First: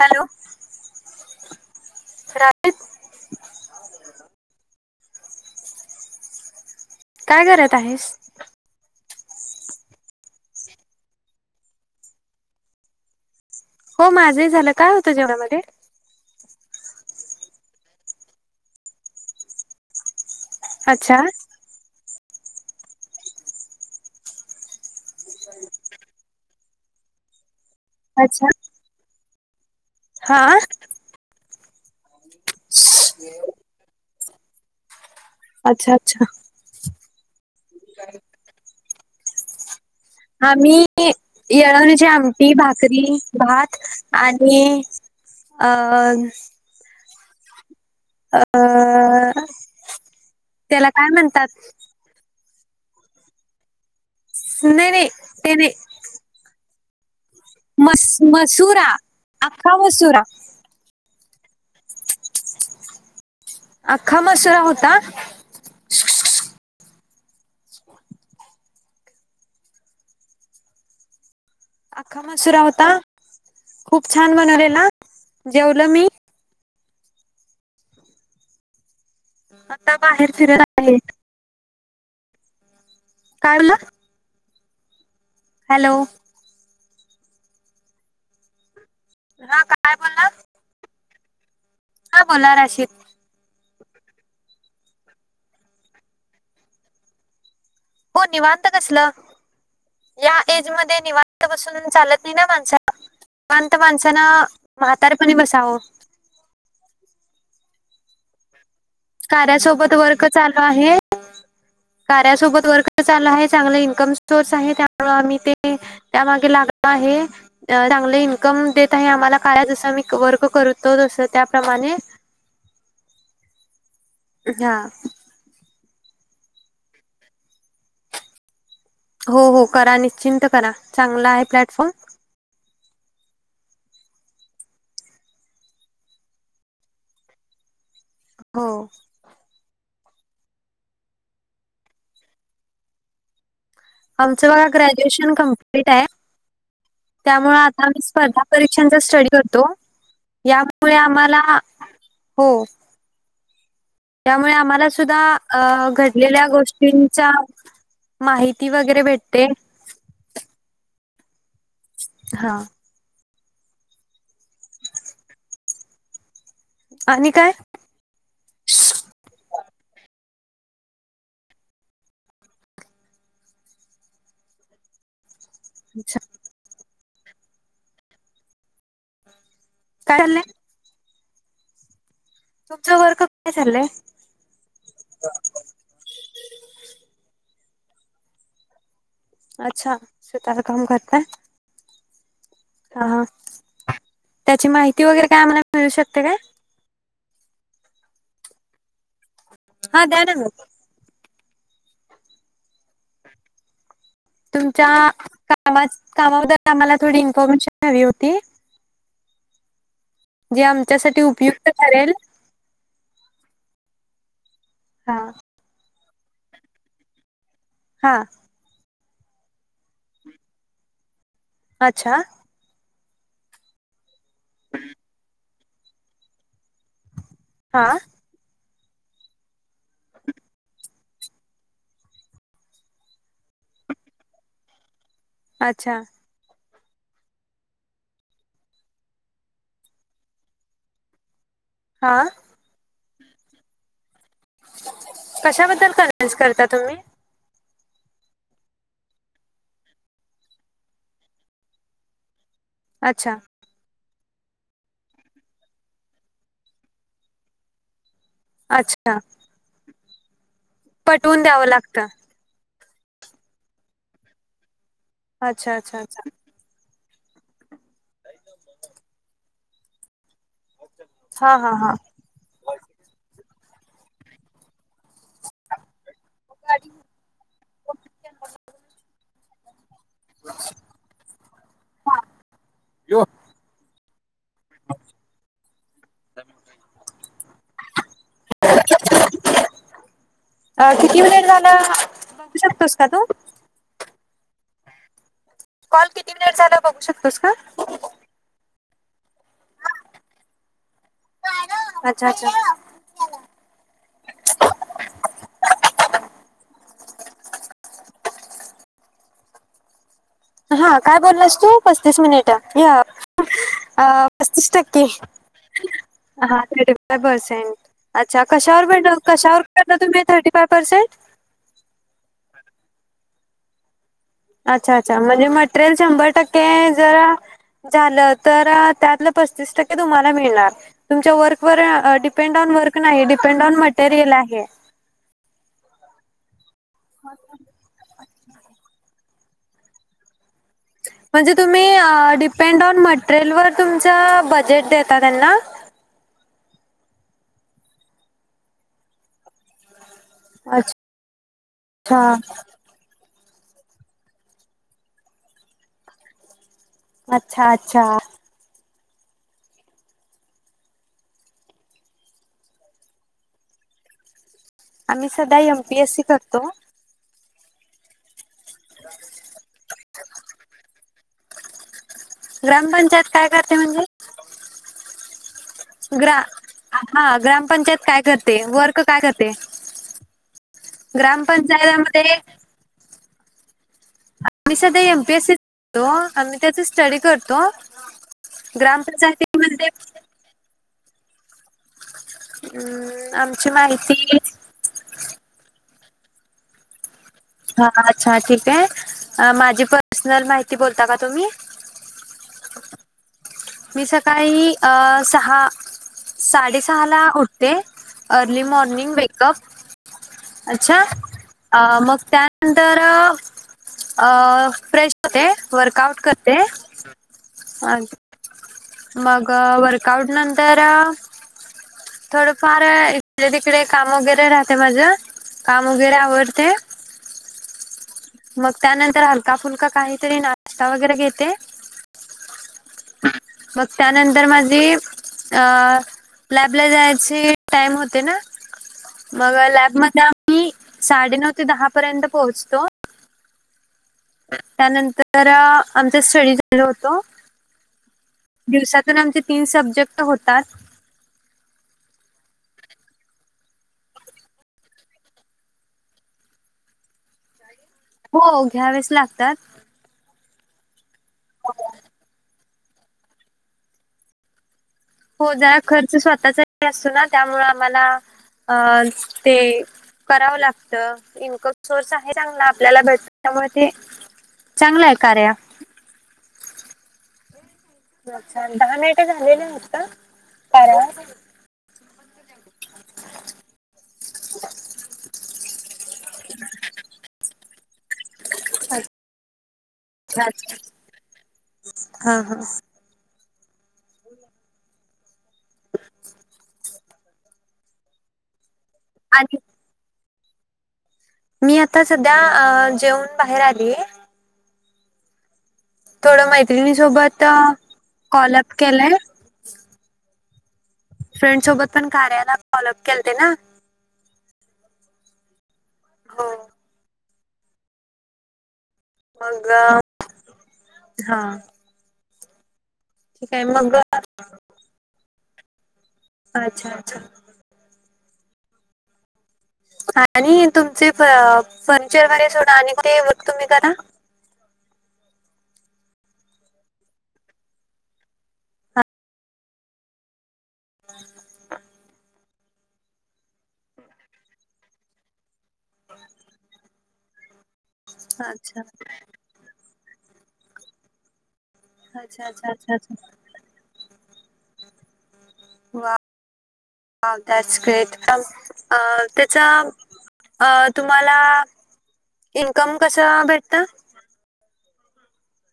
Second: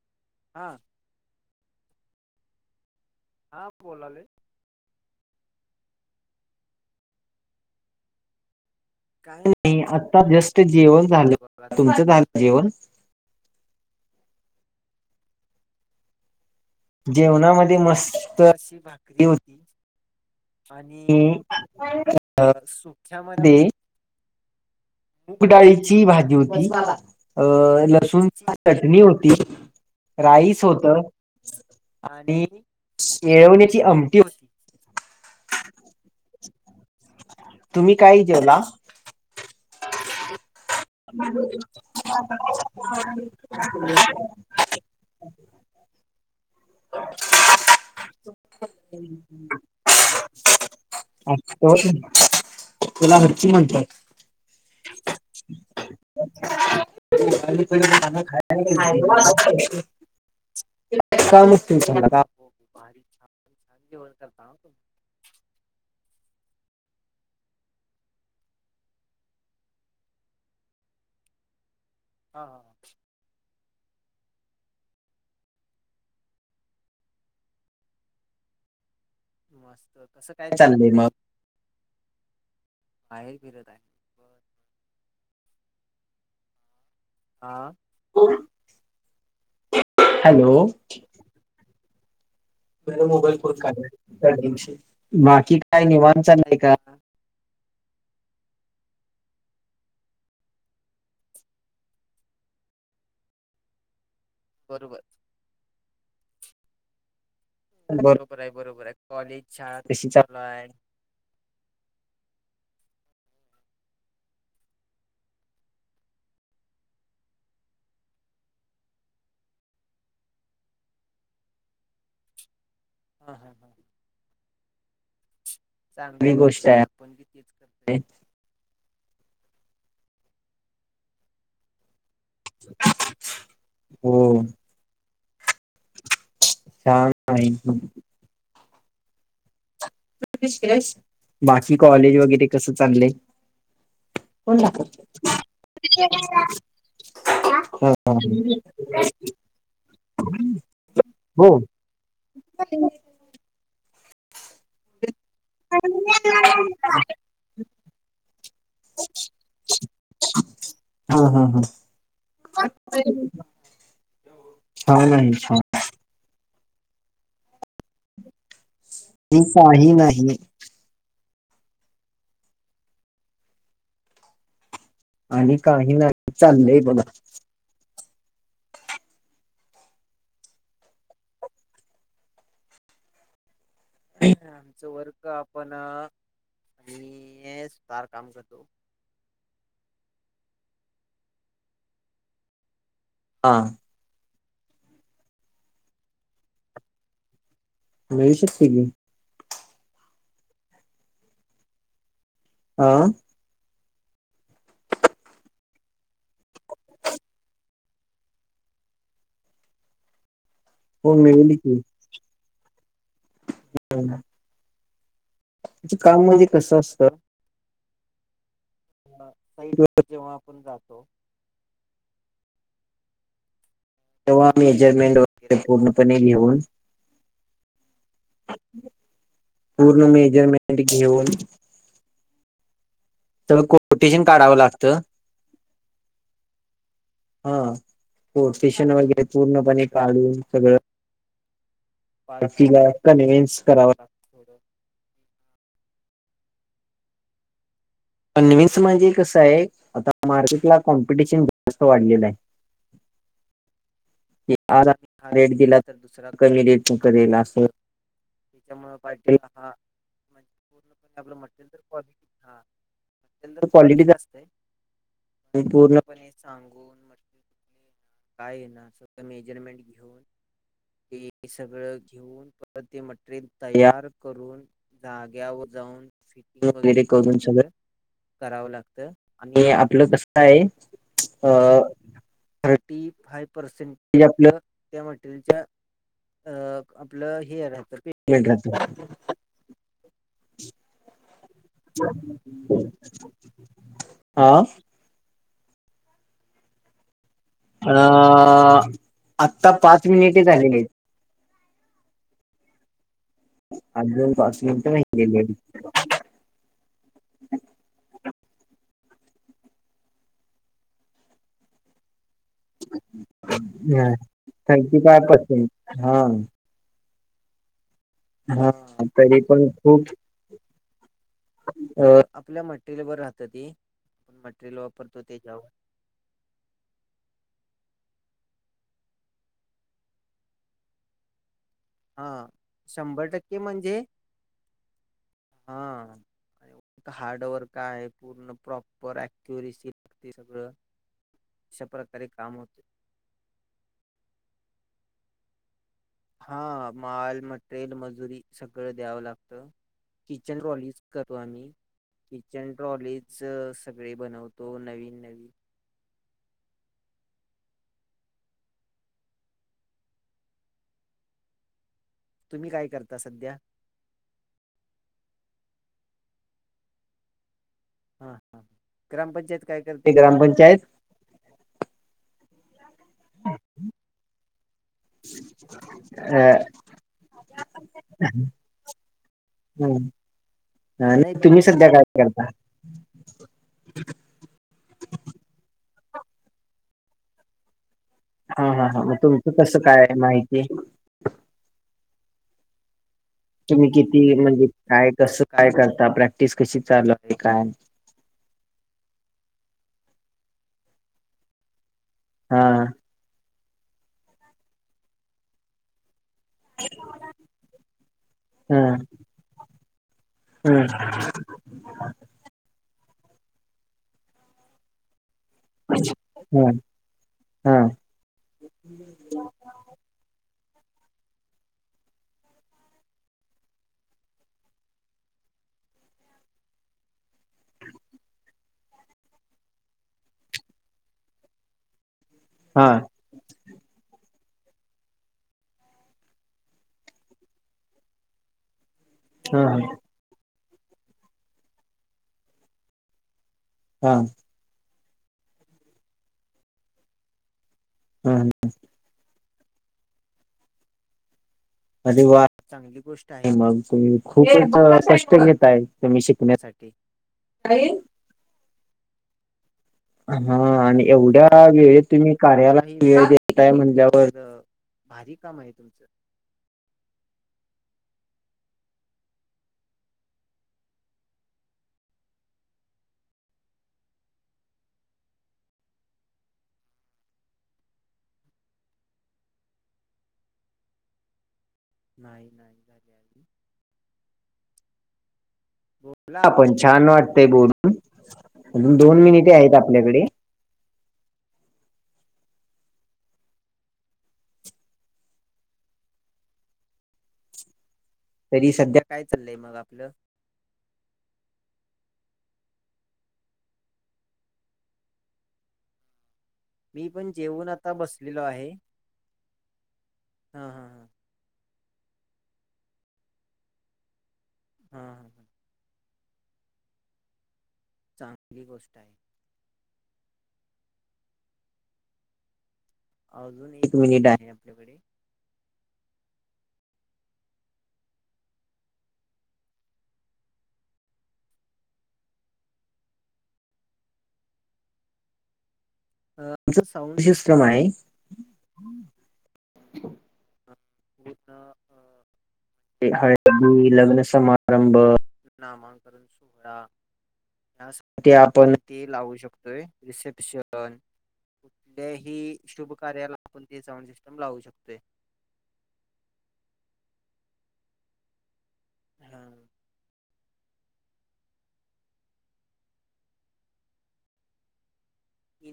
Hello- हा राधे, हा बोलालोय काय करत आहेस. - काय नाही आता जस्ट जेवण झालं बघा, तुमचं झालं जेवण. - हो माझंही झालं, काय होतं जेवणामधे. - जेवणामधे मस्त अशी भाकरी होती. - आणि अच्छा काय होतं. अ सुख्यामधे- मूग डाळीची भाजी होती, बस बाबा अ अच्छा लसूंची चटणी होती, हा राईस होतं आणि येळवण्याची आमटी होती. - अच्छा अच्छा- तुम्ही काय जेवला- आम्ही येळवणीची आमटी, भाकरी, भात आणि- अ- अ हां- [unintelligible] त्याला काय म्हणतात [unintelligible] तुला अर्ची म्हणत्यात. - नाही नाही ते नाही. - [unintelligible] मस मसुरा अख्खा मसुरा श्रावणी तुमची पण आता अख्खा मसुरा होता. - अख्खा मसुरा होता, खूप छान बनवलेला जेवलो मी- आत्ता बाहेर फिरायला चाललंय आले - बाहेर काय फिरत बोलला आहे. - हॅलो- आ हा आता काय बोललास हो- काय बोलणार आहेस घरी मोबाईल फोन काढले, त्या दिवशी बाकी काय निवांत चाललंय का- हो निवांत कसलं- या ऐजमध्ये निवांत बसून चालत नाही ना माणसानं, 'निवांत माणसानं- म्हातारपणी बसावं. - बरोबर आहे, बरोबर आहे. - कार्यासोबत वर्क चालू आहे. - [unintelligible] कार्यासोबत वर्क चालू आहे. चांगलं इन्कम सोर्स आहे, त्यामुळे आम्ही ते- त्यामागे लागला आहे चांगले इन्कम देत आहे आम्हाला काय जसं मी वर्क करतो तसं त्याप्रमाणे. हा हा हा. हा. चांगली गोष्ट आहे आपण कितीच करय हो हो करा निश्चिंत करा, चांगला आहे प्लॅटफॉर्म. हो. छान आहे. हो. [unintelligible] बाकी कॉलेज वगैरे कसं चाललं? आमचं बघा ग्रॅज्युएशन कंप्लीट हाय त्यामुळ आता मी स्पर्धा परीक्षांचा स्टडी करतो यामुळे आम्हाला हो. यामुळे आम्हाला सुद्धा अ घडलेल्या गोष्टींच्या माहिती वगैरे भेटते. हं हं हं. हां. छान आहे छान. आणि काय? ही काही नाही. आणि काही अच्छा. नाही चाललंय बघा. काय चाललंय? तुमचं वर्क काय चाललंय? आमचं वर्क आपण मी सुतार काम करतो. अच्छा! सुतार काम करताय? अ हा. हा. त्याची माहिती वगैरे काय आम्हाला मिळू शकते काय? मिळू शकते की. हा दया ना ग. आं? तुमच्या कामा कामाबद्दल आम्हाला थोडी इन्फॉर्मेशन हवी होती. [inaudible] जे हो आमच्यासाठी मिळेल उपयुक्त ठरेल. हम्. हां. ते काम म्हणजे कसं असतं हां. साईट वर जेव्हा आपण जातो अच्छा. तेव्हा मेजरमेंट वगैरे पूर्णपणे लिहून हां पूर्ण मेजरमेंट घेऊन तर कोटेशन काढावं लागतं. अच्छा. हा कोटेशन वगैरे पूर्णपणे काढून सगळं हा. तिला कन्व्हेन्स करावा. [inaudible] कशाबद्दल [unintelligible] करता तुम्ही? कन्व्हिन्स म्हणजे कसं आहे? आता मार्केट ला कॉम्पिटिशन जास्त वाढलेलं आहे. अच्छा. हे आज आम्ही हा रेट दिला तर दुसरा कमी रेटने करेल आसं. अच्छा. [unintelligible] पटवून द्यावं लागतं. हा नंतर पॉलिटिक असते अच्छा अच्छा अच्छा पूर्णपणे सांगू. काय आहे ना सगळं मेजरमेंट घेऊन ते हा हा सगळं. घेऊन परत ते मटेरिल तयार करून जाग्यावर जाऊन फिटिंग वगैरे करून झालय? करावं लागतं. आणि आपलं कस काय आहे? अ थर्टी फाईव्ह. पर्सेंट ते आपलं त्या मटेरियलच्या अ आपलं हे. [unintelligible] नाही घरचं. अ किती मिनिट झाला? बघू शकतोस का तू? हा. कॉल किती मिनिट झाला बघू शकतोस का? अ आत्ता पाच मिनिटे झालेलेत. [inaudible] अच्छा अच्छा. आडलवू पाच मिनट नाही गेलेली. हा काय बोललास तू? पस्तीस मिनिटं. या आहेत आ पस्तीस थर्टी टक्के. फाय पर्सेंट हा पर्सेंट अच्छा हा कशावर भेटलं तरी कशावर पण घेतलं खूप तुम्ही थर्टी फाय पर्सेंट? अ आपल्या मटेरियलवर राहत ते. मटेरियल अच्छा अच्छा म्हणजे मटेरियल शंभर टक्के जरा झालं तर त्यातले पतीस टक्के तुम्हाला मिळणार तुमच्या वर्कवर अ डिपेंड ऑन वर्क नाही डिपेंड ऑन मटेरियल आहे. हा. हार्डवर्क आहे पूर्ण प्रॉपर ॲक्युरसी [unintelligible] सगळं. म्हणजे तुम्ही अ डिपेंड ऑन मटेरियल वर तुमच बजेट देता त्यांना? हा माल, मटेरियल, मजुरी सगळं द्यावं लागतं. किचन ट्रॉलीज करतो आम्ही अच्छा किचन ट्रॉलीच सगळे बनवतो सगळे नवीन नवीन. अच्छा अच्छा. तुम्ही काय करता सध्या? आम्ही सध्या यमपीएससी करतो. हा हा ग्रामपंचायत काय करते? ग्रामपंचायत [inaudible] ग्रामपंचायत काय करते म्हणजे? [inaudible] ग्रा अ हा ग्रामपंचायत काय करते? वर्क काय करते नाही तुम्ही सध्या काय ग्रामपंचायतमध्ये. करता आम्ही सध्या यमपीएससी [unintelligible] तो आम्ही त्याचा स्टडी करतो. हा हा हा मग तुमच कस ग्रामपंचायतीमध्ये काय माहितीय. हम्म आम तुम्ही किती म्हणजे काय कस काय करता प्रॅक्टिस कशी चालू आहे काय? हा अच्छा ठीक आहे माझी पर्सनल माहिती बोलता का तुम्ही. हा मी सकाळी सहा साडेसहा ला उठते. अर्ली हा मॉर्निंग वेकअप हा अच्छा अ मग त्यानंतर अ फ्रेश होते. वर्कआउट करते. हा हा मग वर्कआउट नंतर अअ थोडंफार इकडे तिकडे काम वगैरे राहते माझ. काम वगैरे आवरते. मग त्यानंतर हलका फुलका काहीतरी नाश्ता वगैरे घेते. हा मग त्यानंतर माझी अ लॅबला जायचे टाइम होते ना, मग हा लॅबमध्येध्ये आम्ही साडेनऊ ते दहा पर्यंत पोहचतो. हा त्यानंतर आमचा स्टडी चालू होतो. हम हम दिवसातून आमचे तीन सब्जेक्ट होतात. [unintelligible] गोष्ट आहे मग तुम्ही खूप कष्ट घेताय तुम्ही शिकण्यासाठी. काही हो घ्यावेस लागतात. हा आणि एवढ्या वेळेत तुम्ही कार्यालाही वेळ देताय म्हणल्यावर. हो जरा खर्च स्वतःचा ही असतो ना त्यामु आम्हाला अ ते, कराव लागत इन्कम सोर्स आहे चांगला आपल्याला भेटत त्यामुळे ते चांगल आहे कार्या. अच्छा दहा मिनटे झालेले आहे वाटत कार्यावर. नाही -नाही. झालेली बोला पण छान वाटतय बोलून. अजून दोन मिनिटे आहेत आपल्याकडे. अच्छा हा हा तरी सध्या काय चालय आणि मग आपल. मी आता सध्या जेऊन बाहेर आली. थोड मैत्रिणी सोबत कॉलअप केलय. हा हा हा फ्रेंड सोबत पण कार्याला फॉलोअप केलत् ना. हा हो चांगली गोष्ट आहे. मग हा ठीक आहे मग, अच्छा अच्छा आणि तुमचे [unintelligible] तुम्ही करा आमचं साउंड सिस्टम आहे. [unintelligible] [unintelligible] एक हळदी, लग्न समारंभ, नामांकरन सोहळा त्यासाठी आपण अच्छा ते लावू शकतोय रिसेप्शन अच्छा कुठल्याही अच्छा शुभ अच्छा अच्छा कार्याला आपण ते साउंड सिस्टम लावू शकतोय. [unintelligible] त्याचा अ तुम्हाला, इन्कम कसं भेटतं?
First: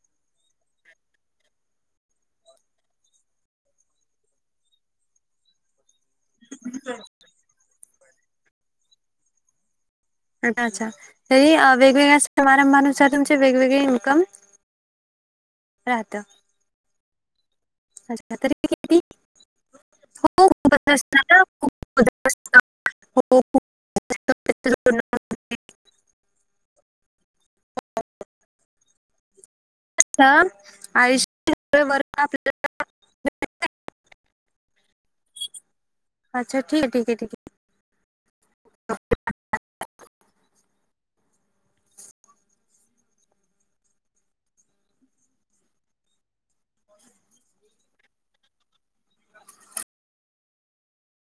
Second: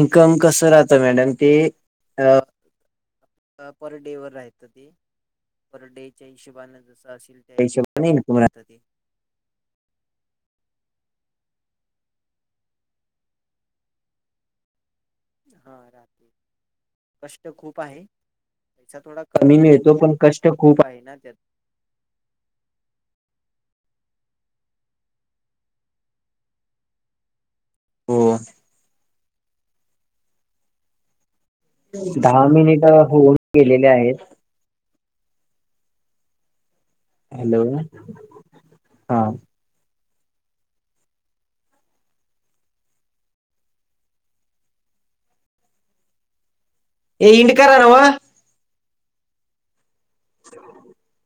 इन्कम कस राहत मॅडम ते [unintelligible] डे वर राहत ते पर डेच्या हिशेबाने जस असेल त्या हिशोबाने इन्कम राहत ते अच्छा अच्छा तरी वेगवेगळ्या समारंभानुसार तुमचे वेगवेगळे इन्कम. हा राहतं राहते, कष्ट खूप आहे अच्छा तरी पैसा किती थोडा कमी मिळतो पण हो कष्ट खूप खूपच आहे ना त्यात [unintelligible] असतं. त्याचं जोडणं हो अ आयुष दहा मिनिट होऊन गेलेले आहेत. अच्छा ठीक हे ठीक हे ठीक हे हॅलो हा एडिट करा न वं [unintelligible] [unintelligible]